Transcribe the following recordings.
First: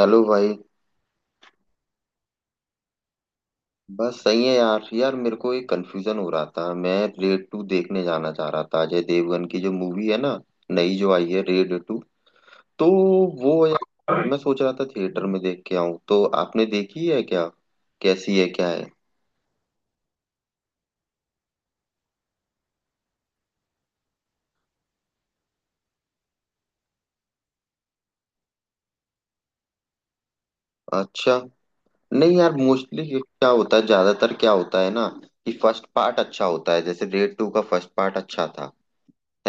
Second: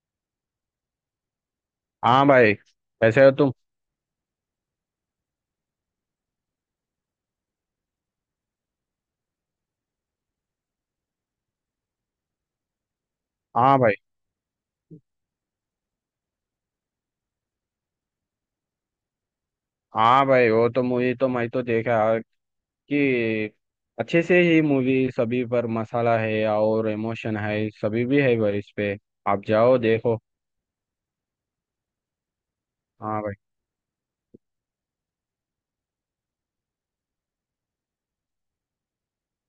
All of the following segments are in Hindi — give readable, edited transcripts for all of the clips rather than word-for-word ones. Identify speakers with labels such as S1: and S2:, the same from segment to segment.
S1: हेलो भाई।
S2: हाँ भाई, कैसे हो तुम।
S1: बस सही है यार यार मेरे को एक कंफ्यूजन हो रहा था। मैं रेड टू देखने जाना चाह रहा था, अजय देवगन की जो मूवी है ना, नई जो आई है रेड टू। तो वो
S2: हाँ भाई।
S1: यार मैं सोच रहा था थिएटर में देख के आऊं, तो आपने देखी है क्या? कैसी है, क्या है?
S2: हाँ भाई, वो तो मूवी तो मैं तो देखा कि अच्छे से ही मूवी। सभी पर मसाला है और इमोशन है, सभी भी है भाई। इस पे आप जाओ देखो।
S1: अच्छा। नहीं यार, मोस्टली
S2: हाँ भाई।
S1: क्या होता है, ज्यादातर क्या होता है ना, कि फर्स्ट पार्ट अच्छा होता है। जैसे रेड टू का फर्स्ट पार्ट अच्छा था,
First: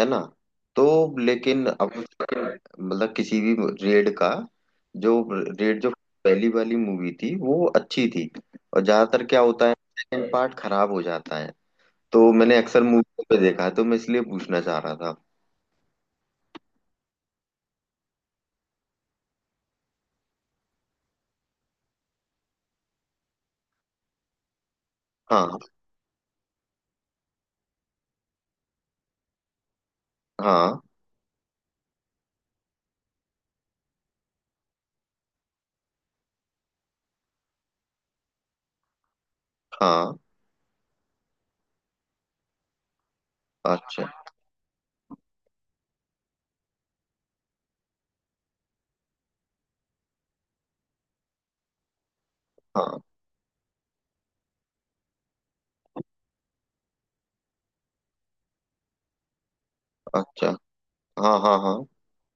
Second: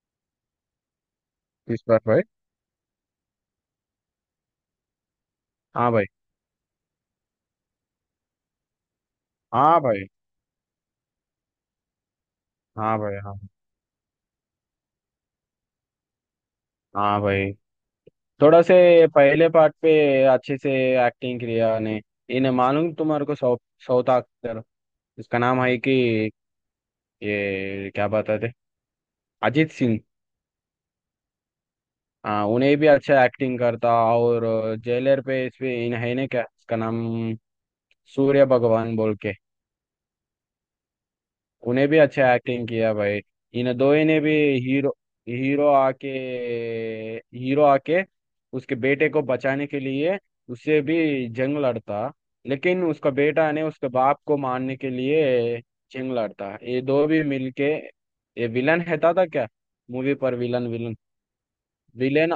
S1: है ना? तो लेकिन
S2: किस
S1: अब
S2: पर भाई?
S1: तक मतलब किसी भी रेड का, जो रेड जो
S2: हाँ भाई।
S1: पहली वाली मूवी थी वो अच्छी थी। और ज्यादातर क्या होता है,
S2: हाँ भाई।
S1: सेकंड पार्ट खराब हो जाता है। तो मैंने अक्सर
S2: हाँ भाई।
S1: मूवी पे
S2: हाँ।
S1: देखा है, तो मैं इसलिए पूछना चाह रहा था।
S2: हाँ भाई, थोड़ा से पहले पार्ट पे अच्छे से एक्टिंग किया ने। इन्हें मालूम, तुम्हारे को साउथ, साउथ एक्टर, इसका
S1: हाँ,
S2: नाम है कि ये क्या बताते, अजीत सिंह।
S1: हाँ,
S2: हाँ, उन्हें भी अच्छा एक्टिंग करता। और जेलर पे इस पे इन है ने, क्या इसका नाम, सूर्य भगवान बोल के।
S1: हाँ।
S2: उन्हें भी अच्छा एक्टिंग किया भाई। इन दो
S1: अच्छा।
S2: ने भी हीरो, हीरो आके, हीरो आके उसके बेटे को बचाने के लिए उससे भी जंग लड़ता। लेकिन
S1: हाँ।
S2: उसका बेटा ने उसके बाप को मारने के लिए जंग लड़ता, ये दो भी मिलके। ये विलन है था क्या, मूवी पर
S1: अच्छा।
S2: विलन। विलन
S1: हाँ, हाँ, हाँ।
S2: विलेन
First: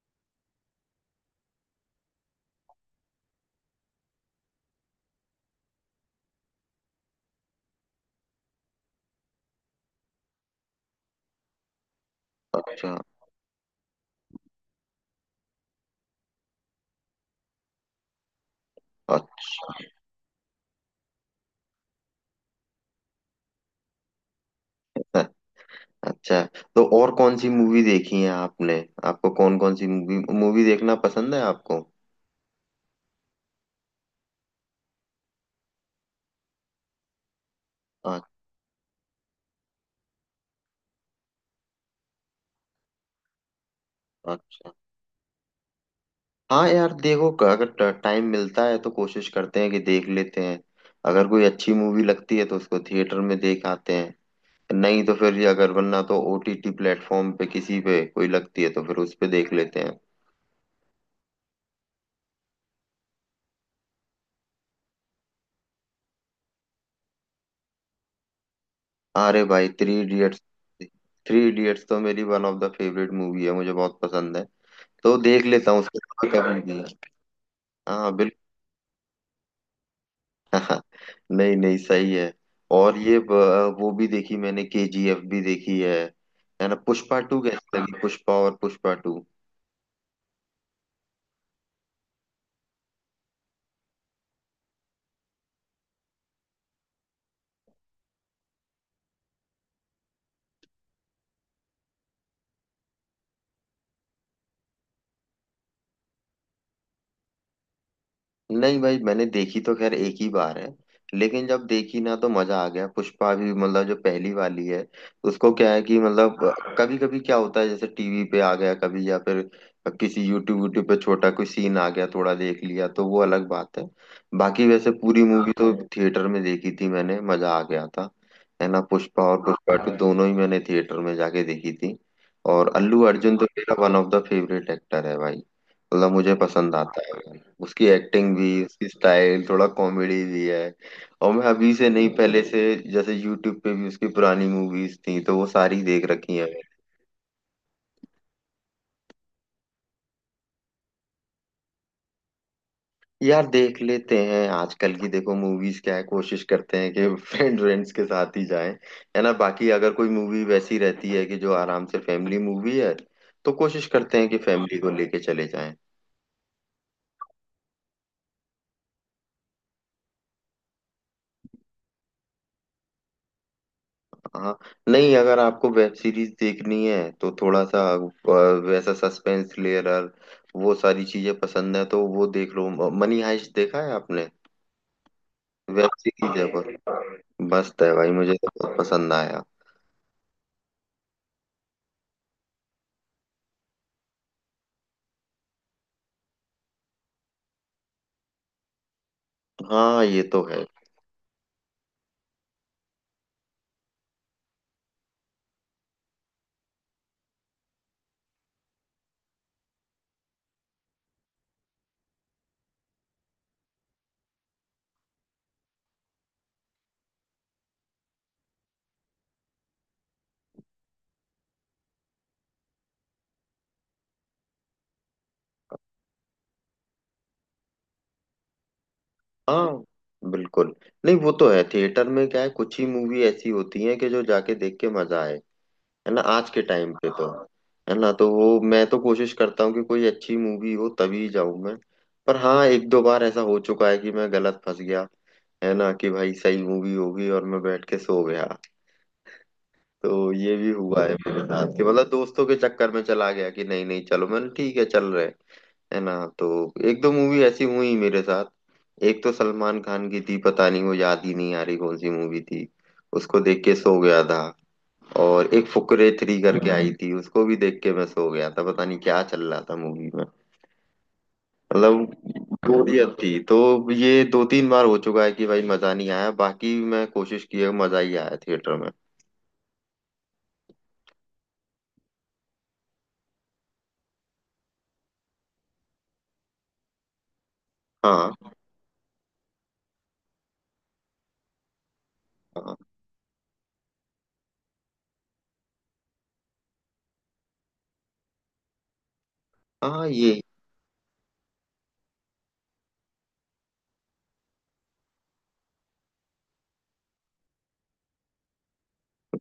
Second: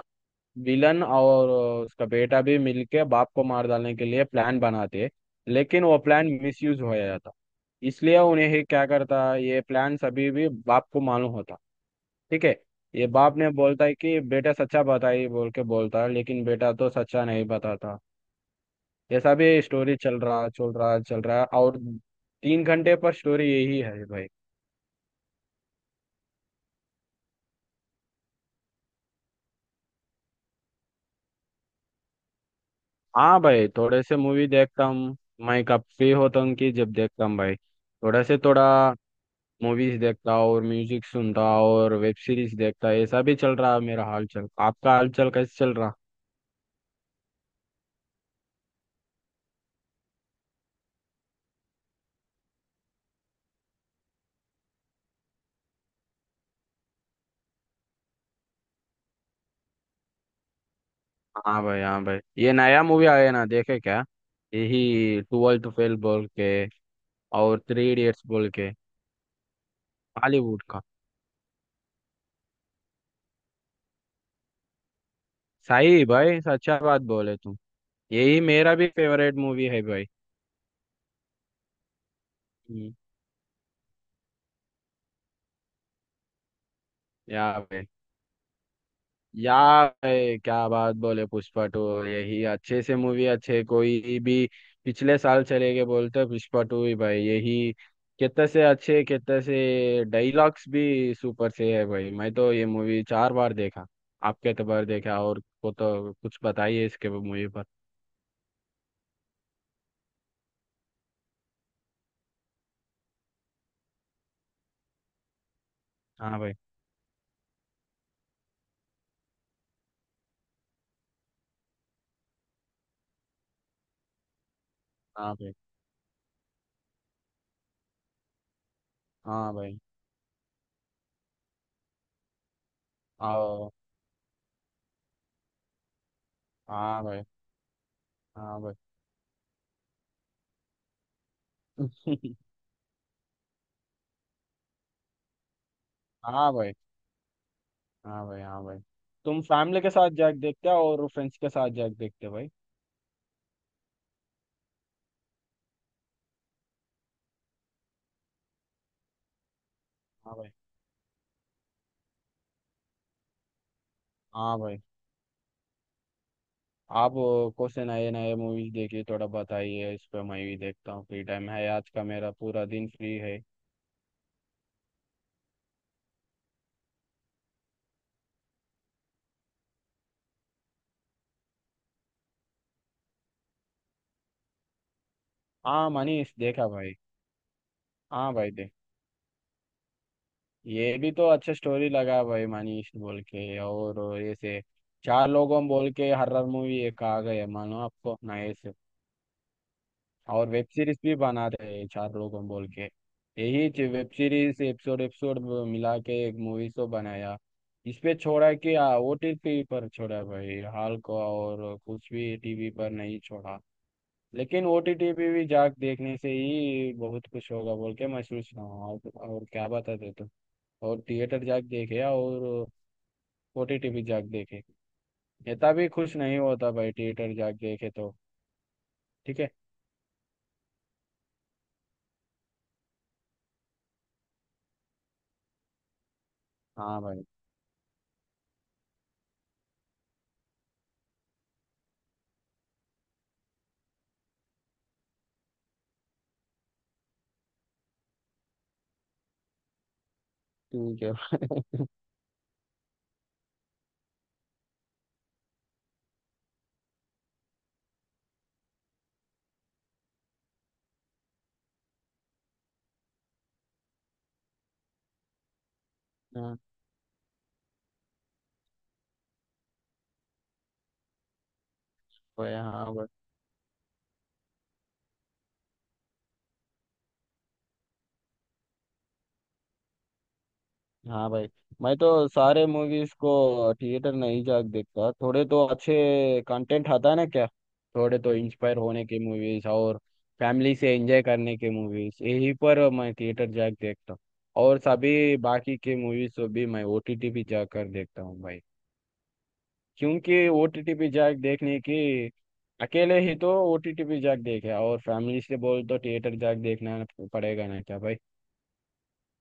S2: विलन और उसका बेटा भी मिलके बाप को मार डालने के लिए प्लान बनाते। लेकिन वो प्लान मिसयूज हो जाता। इसलिए उन्हें ही क्या करता, ये प्लान सभी भी बाप को मालूम होता। ठीक है।
S1: अच्छा।
S2: ये बाप ने बोलता है कि बेटा सच्चा बताइए बोल के बोलता है, लेकिन बेटा तो सच्चा नहीं बताता। ऐसा भी
S1: अच्छा।
S2: स्टोरी चल रहा चल रहा और 3 घंटे पर स्टोरी यही है भाई।
S1: अच्छा। तो और कौन सी मूवी देखी है आपने? आपको कौन कौन सी मूवी मूवी देखना पसंद है आपको?
S2: हाँ भाई, थोड़े से मूवी देखता हूँ। मैं कब फ्री होता हूँ कि जब देखता हूँ भाई, थोड़ा
S1: अच्छा।
S2: से थोड़ा मूवीज देखता और म्यूजिक सुनता और वेब सीरीज देखता, ऐसा भी चल रहा है। मेरा हाल चल,
S1: अच्छा।
S2: आपका हाल चल कैसे चल रहा।
S1: हाँ यार देखो, अगर टाइम मिलता है तो कोशिश करते हैं कि देख लेते हैं। अगर कोई अच्छी मूवी लगती है तो उसको थिएटर में देख आते हैं। नहीं तो फिर ये अगर वरना तो ओटीटी प्लेटफॉर्म पे किसी पे कोई लगती है तो फिर उस पे देख लेते हैं।
S2: हाँ भाई। हाँ भाई, ये नया मूवी आया है ना, देखे क्या, यही ट्वेल्थ टू फेल बोल के और थ्री इडियट्स बोल के,
S1: अरे भाई थ्री इडियट्स।
S2: हॉलीवुड का।
S1: थ्री इडियट्स तो मेरी one of the favourite movie है, मुझे बहुत पसंद है। तो देख लेता हूँ
S2: सही
S1: उसको
S2: भाई,
S1: कभी
S2: सच्चा
S1: भी।
S2: बात बोले तुम।
S1: हाँ।
S2: यही मेरा भी फेवरेट मूवी है भाई।
S1: नहीं, नहीं, सही है।
S2: हम्म,
S1: और ये वो भी देखी मैंने, केजीएफ भी देखी है ना? पुष्पा टू
S2: या
S1: कैसी
S2: भाई।
S1: लगी? पुष्पा और पुष्पा टू।
S2: यार क्या बात बोले, पुष्पा टू यही अच्छे से मूवी, अच्छे कोई भी। पिछले साल चले गए बोलते, पुष्पा टू ही भाई यही। कितने से अच्छे, कितने से डायलॉग्स भी सुपर से है भाई। मैं तो ये मूवी 4 बार देखा। आपके एतबार देखा, और को तो कुछ बताइए इसके मूवी पर।
S1: नहीं भाई, मैंने देखी तो खैर एक ही बार है, लेकिन जब देखी ना तो मजा आ गया। पुष्पा भी मतलब जो पहली वाली है, उसको क्या है कि मतलब
S2: हाँ भाई।
S1: कभी कभी क्या होता है, जैसे टीवी पे आ गया कभी, या फिर किसी यूट्यूब यूट्यूब पे छोटा कोई सीन आ गया, थोड़ा देख लिया, तो वो अलग बात है। बाकी वैसे पूरी
S2: हाँ
S1: मूवी
S2: भाई।
S1: तो थिएटर में देखी थी मैंने, मजा आ गया था। है ना? पुष्पा और
S2: हाँ
S1: पुष्पा
S2: भाई।
S1: टू दोनों ही मैंने थिएटर में जाके देखी थी। और अल्लू अर्जुन तो
S2: आओ।
S1: मेरा one of the favourite actor है भाई। मतलब मुझे पसंद आता
S2: हाँ भाई।
S1: है, उसकी एक्टिंग भी,
S2: हाँ भाई।
S1: उसकी स्टाइल, थोड़ा कॉमेडी भी है। और मैं अभी से नहीं, पहले से, जैसे यूट्यूब पे भी उसकी पुरानी मूवीज थी तो वो सारी देख रखी
S2: हाँ
S1: है।
S2: भाई। हाँ भाई। हाँ भाई, तुम फैमिली के साथ जाके देखते हो और फ्रेंड्स के साथ जाके देखते हो भाई?
S1: यार देख लेते हैं, आजकल की देखो मूवीज क्या है, कोशिश करते हैं कि फ्रेंड्स के साथ ही जाएं, है ना? बाकी अगर कोई
S2: हाँ
S1: मूवी
S2: भाई।
S1: वैसी रहती है कि जो आराम से फैमिली मूवी है, तो कोशिश करते हैं कि
S2: हाँ
S1: फैमिली
S2: भाई।
S1: को लेके चले जाएं।
S2: आप को से नए नए मूवीज देखिए, थोड़ा बताइए इस पे, मैं भी देखता हूँ। फ्री टाइम है, आज का मेरा पूरा दिन फ्री है।
S1: हाँ। नहीं, अगर आपको वेब सीरीज देखनी है तो थोड़ा सा वैसा सस्पेंस थ्रिलर, वो सारी चीजें पसंद है तो वो देख लो। मनी हाइस्ट देखा है आपने? वेब
S2: हाँ, मनीष
S1: सीरीज है
S2: देखा
S1: पर
S2: भाई।
S1: मस्त है भाई,
S2: हाँ
S1: मुझे तो
S2: भाई, देख,
S1: बहुत पसंद आया।
S2: ये भी तो अच्छा स्टोरी लगा भाई, मनीष बोल के और ऐसे चार लोगों बोल के हर्रर मूवी एक आ गए मानो, आपको नए से।
S1: हाँ ये तो
S2: और
S1: है।
S2: वेब सीरीज भी बना रहे हैं चार लोग हम बोल के, यही वेब सीरीज एपिसोड एपिसोड मिला के एक मूवी शो बनाया। इस पे छोड़ा कि ओटीटी पर छोड़ा भाई, हाल को, और कुछ भी टीवी पर नहीं छोड़ा। लेकिन ओटीटी पे भी जाके देखने से ही बहुत कुछ होगा बोल के मैं सोच रहा हूँ, और क्या बताते तुम। और थिएटर जाके देखे, और ओटीटी भी जाके देखे। इतना भी खुश नहीं होता भाई, थिएटर जाके देखे तो। ठीक है।
S1: हाँ, बिल्कुल। नहीं वो तो है, थिएटर में क्या है, कुछ ही मूवी ऐसी होती है कि जो जाके देख के मजा आए। है ना? आज के टाइम
S2: हाँ
S1: पे
S2: भाई।
S1: तो। हाँ। है ना? तो वो मैं तो कोशिश करता हूँ कि कोई अच्छी मूवी हो तभी जाऊं मैं। पर हाँ, एक दो बार ऐसा हो चुका है कि मैं गलत फंस गया। है ना? कि भाई सही मूवी होगी और मैं बैठ के सो गया। तो ये भी
S2: ठीक
S1: हुआ है
S2: है।
S1: मेरे साथ, कि मतलब दोस्तों के चक्कर में चला गया कि नहीं, नहीं, चलो, मैंने ठीक है चल रहे। है ना? तो एक दो मूवी ऐसी हुई मेरे साथ। एक तो सलमान खान की थी, पता नहीं वो याद ही नहीं आ रही कौन सी मूवी थी, उसको देख के सो गया था। और एक फुकरे थ्री
S2: हाँ
S1: करके आई थी, उसको भी देख के मैं सो गया था, पता नहीं क्या चल रहा था मूवी में।
S2: भाई।
S1: मतलब
S2: हाँ भाई।
S1: बोरियत थी। तो ये दो तीन बार हो चुका है कि भाई मजा नहीं आया, बाकी मैं कोशिश की है मजा ही आया थिएटर में।
S2: हाँ भाई। मैं तो सारे मूवीज को थिएटर नहीं जाके देखता। थोड़े तो अच्छे कंटेंट आता है ना क्या, थोड़े तो
S1: हाँ,
S2: इंस्पायर होने के मूवीज और फैमिली से एंजॉय करने के मूवीज, यही
S1: हाँ,
S2: पर मैं थिएटर जाके देखता हूँ। और सभी बाकी के मूवीज को भी मैं ओटीटी पे जाकर देखता हूँ भाई।
S1: हाँ। ये।
S2: क्योंकि ओटीटी पे जाके देखने की अकेले ही तो ओटीटी पे जाके देखे, और फैमिली से बोल तो थिएटर जाके देखना पड़ेगा ना क्या भाई।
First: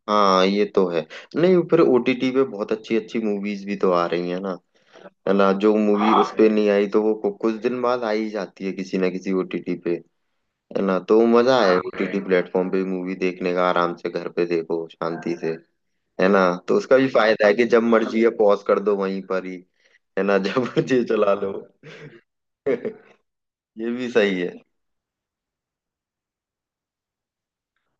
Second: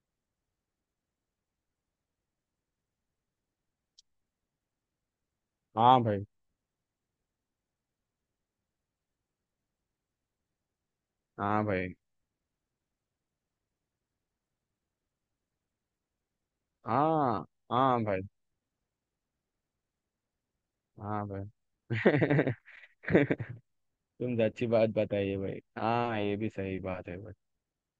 S1: हाँ ये तो है। नहीं, फिर ओटीटी पे बहुत अच्छी अच्छी मूवीज भी तो आ रही है ना। है ना? जो
S2: हाँ
S1: मूवी
S2: भाई।
S1: उस पे नहीं आई तो वो कुछ दिन बाद आ ही जाती है किसी ना किसी ओटीटी पे। है ना? तो मजा
S2: हाँ
S1: आया
S2: भाई।
S1: ओटीटी प्लेटफॉर्म पे मूवी देखने का, आराम से घर पे देखो, शांति से। है ना? तो उसका भी
S2: हाँ।
S1: फायदा है कि जब
S2: हाँ भाई।
S1: मर्जी है पॉज कर दो वहीं पर ही। है ना? जब मर्जी
S2: हाँ
S1: चला
S2: भाई।
S1: लो। ये भी सही
S2: तुमने
S1: है।
S2: अच्छी बात बताई है भाई। हाँ, ये भी सही बात है भाई।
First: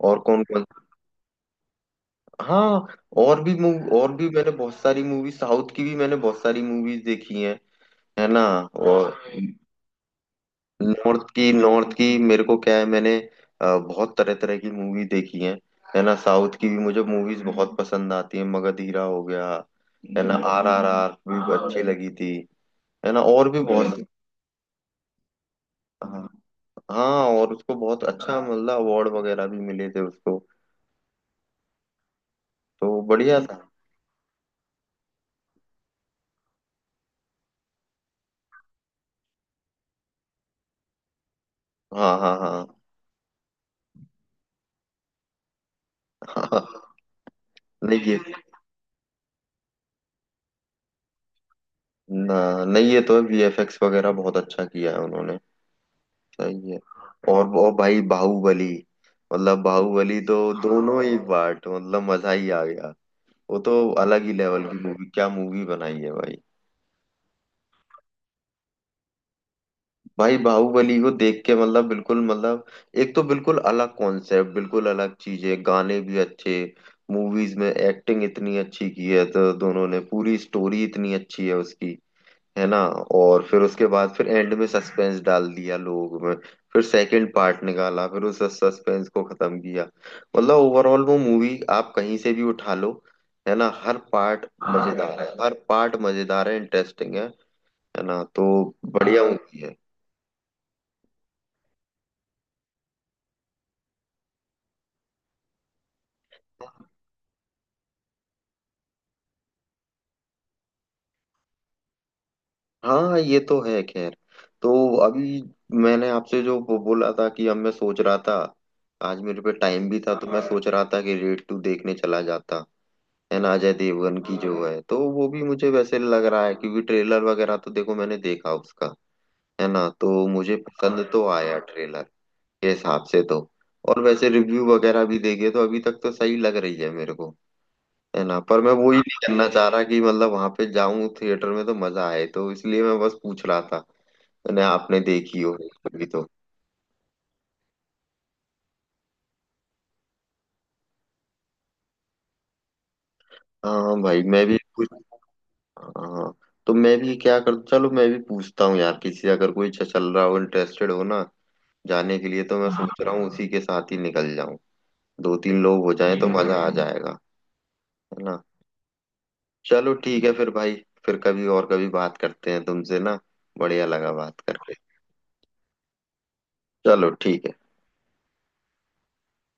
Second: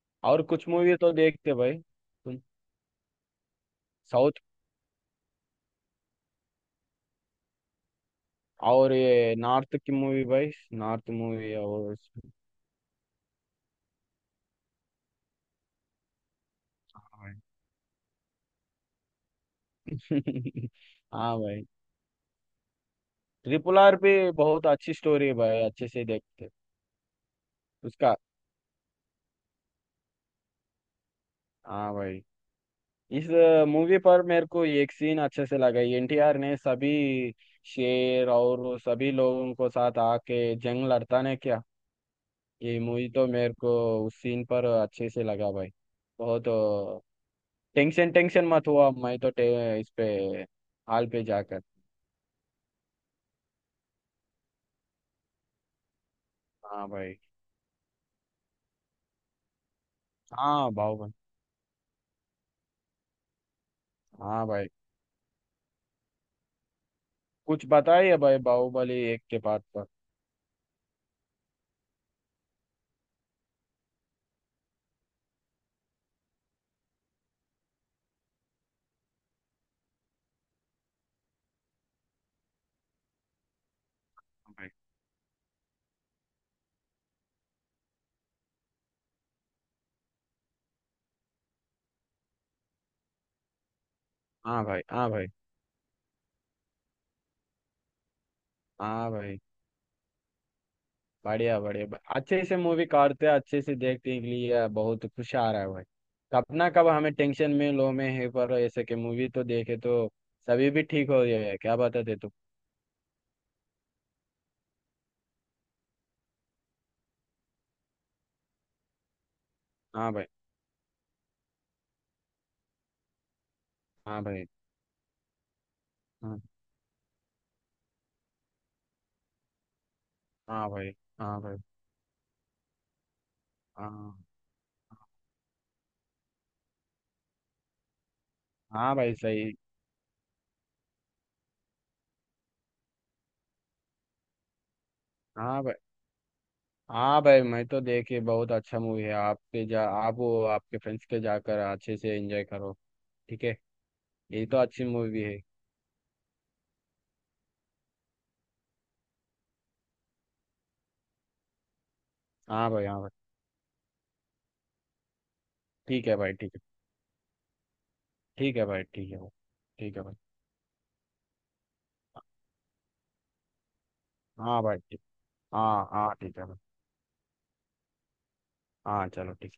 S1: और
S2: और
S1: कौन कौन।
S2: कुछ मूवी तो देखते भाई तुम?
S1: हाँ। और भी मूव, और भी
S2: साउथ।
S1: मैंने बहुत सारी मूवी, साउथ की भी मैंने बहुत सारी मूवीज देखी हैं। है ना?
S2: और
S1: और
S2: ये नॉर्थ की मूवी भाई, नॉर्थ
S1: नॉर्थ की,
S2: मूवी
S1: नॉर्थ
S2: और।
S1: की मेरे को क्या है, मैंने बहुत तरह तरह की मूवी देखी हैं। है ना? साउथ की भी मुझे
S2: हाँ भाई।
S1: मूवीज बहुत पसंद आती हैं। मगधीरा हो गया, है ना? आर आर आर
S2: हाँ
S1: भी
S2: भाई,
S1: अच्छी लगी थी। है ना? और भी
S2: ट्रिपल आर
S1: बहुत।
S2: पे बहुत अच्छी स्टोरी है भाई, अच्छे से देखते।
S1: हाँ, और उसको बहुत
S2: उसका।
S1: अच्छा मतलब अवार्ड वगैरह भी मिले थे उसको,
S2: हाँ भाई।
S1: तो
S2: इस
S1: बढ़िया था।
S2: मूवी पर मेरे को एक सीन अच्छे से लगा, एनटीआर ने सभी शेर और सभी लोगों को साथ आके जंग लड़ता ने क्या।
S1: हाँ, हाँ,
S2: ये
S1: हाँ।
S2: मूवी तो मेरे को उस सीन पर अच्छे से लगा भाई, बहुत।
S1: हाँ। नहीं,
S2: टेंशन
S1: ये।
S2: टेंशन मत हुआ, मैं तो इस पे हाल पे जाकर।
S1: ना, नहीं ये तो वीएफएक्स वगैरह बहुत अच्छा किया है उन्होंने। सही है।
S2: हाँ भाई।
S1: और वो भाई बाहुबली, मतलब बाहुबली तो
S2: हाँ,
S1: दोनों
S2: बाहुबली।
S1: ही पार्ट, मतलब मजा ही आ गया। वो तो अलग ही
S2: हाँ भाई।
S1: लेवल की मूवी, क्या मूवी बनाई है भाई।
S2: कुछ बताइए भाई बाहुबली एक के पार्ट पर।
S1: भाई बाहुबली को देख के, मतलब बिल्कुल, मतलब एक तो बिल्कुल अलग कॉन्सेप्ट, बिल्कुल अलग चीजें, गाने भी अच्छे, मूवीज में एक्टिंग इतनी अच्छी की है तो दोनों ने, पूरी स्टोरी इतनी अच्छी है उसकी। है ना? और फिर उसके बाद फिर एंड में सस्पेंस डाल दिया लोग में, फिर सेकंड पार्ट निकाला, फिर उस सस्पेंस को खत्म किया। मतलब ओवरऑल वो मूवी आप कहीं से भी उठा लो, है ना, हर पार्ट
S2: हाँ भाई। हाँ भाई। हाँ
S1: मजेदार है,
S2: भाई।
S1: हर पार्ट मजेदार है, इंटरेस्टिंग है। है ना? तो
S2: हाँ
S1: बढ़िया
S2: भाई।
S1: मूवी है।
S2: बढ़िया बढ़िया, अच्छे से मूवी काटते, अच्छे से देखने के लिए बहुत खुश आ रहा है भाई। कब ना कब हमें टेंशन में लो में है, पर ऐसे के मूवी तो देखे तो सभी भी ठीक हो जाए, क्या बताते तुम।
S1: हाँ ये तो है। खैर तो अभी मैंने आपसे जो वो बोला था कि अब मैं सोच रहा था, आज मेरे पे टाइम भी
S2: हाँ
S1: था
S2: भाई।
S1: तो मैं सोच रहा था कि रेड टू देखने चला जाता। है ना? अजय देवगन
S2: हाँ
S1: की
S2: भाई।
S1: जो है, तो वो भी मुझे वैसे लग
S2: हाँ।
S1: रहा है, क्योंकि ट्रेलर वगैरह तो देखो मैंने देखा उसका। है ना? तो मुझे
S2: हाँ भाई।
S1: पसंद तो
S2: हाँ भाई।
S1: आया ट्रेलर के हिसाब से तो। और
S2: हाँ।
S1: वैसे रिव्यू वगैरह भी देखे तो अभी तक तो सही लग रही है मेरे को। है ना? पर मैं वो
S2: हाँ
S1: ही
S2: भाई,
S1: नहीं करना
S2: सही।
S1: चाह रहा कि मतलब वहां पे जाऊं थिएटर में तो मजा आए, तो इसलिए मैं बस पूछ रहा था ना आपने देखी हो
S2: हाँ भाई।
S1: कभी तो।
S2: हाँ भाई, मैं तो देखे बहुत अच्छा मूवी है। आप पे जा, आप वो आपके फ्रेंड्स के जाकर अच्छे से एंजॉय करो। ठीक है।
S1: हाँ भाई। मैं
S2: ये
S1: भी
S2: तो अच्छी
S1: कुछ।
S2: मूवी है।
S1: हाँ। तो मैं भी क्या कर, चलो मैं भी पूछता हूँ यार किसी से, अगर कोई चल रहा हो, इंटरेस्टेड हो ना जाने के लिए, तो
S2: हाँ
S1: मैं
S2: भाई। हाँ
S1: सोच
S2: भाई।
S1: रहा हूँ उसी के साथ ही निकल जाऊं। दो तीन लोग हो
S2: ठीक
S1: जाए
S2: है
S1: तो
S2: भाई, ठीक है।
S1: मजा आ जाएगा। है ना?
S2: ठीक है भाई। ठीक है भाई।
S1: चलो
S2: ठीक है भाई।
S1: ठीक है फिर भाई। फिर कभी और कभी बात करते हैं तुमसे ना, बढ़िया लगा बात
S2: हाँ
S1: करके।
S2: भाई, ठीक। हाँ हाँ, ठीक है भाई।
S1: चलो ठीक है।
S2: हाँ चलो, ठीक।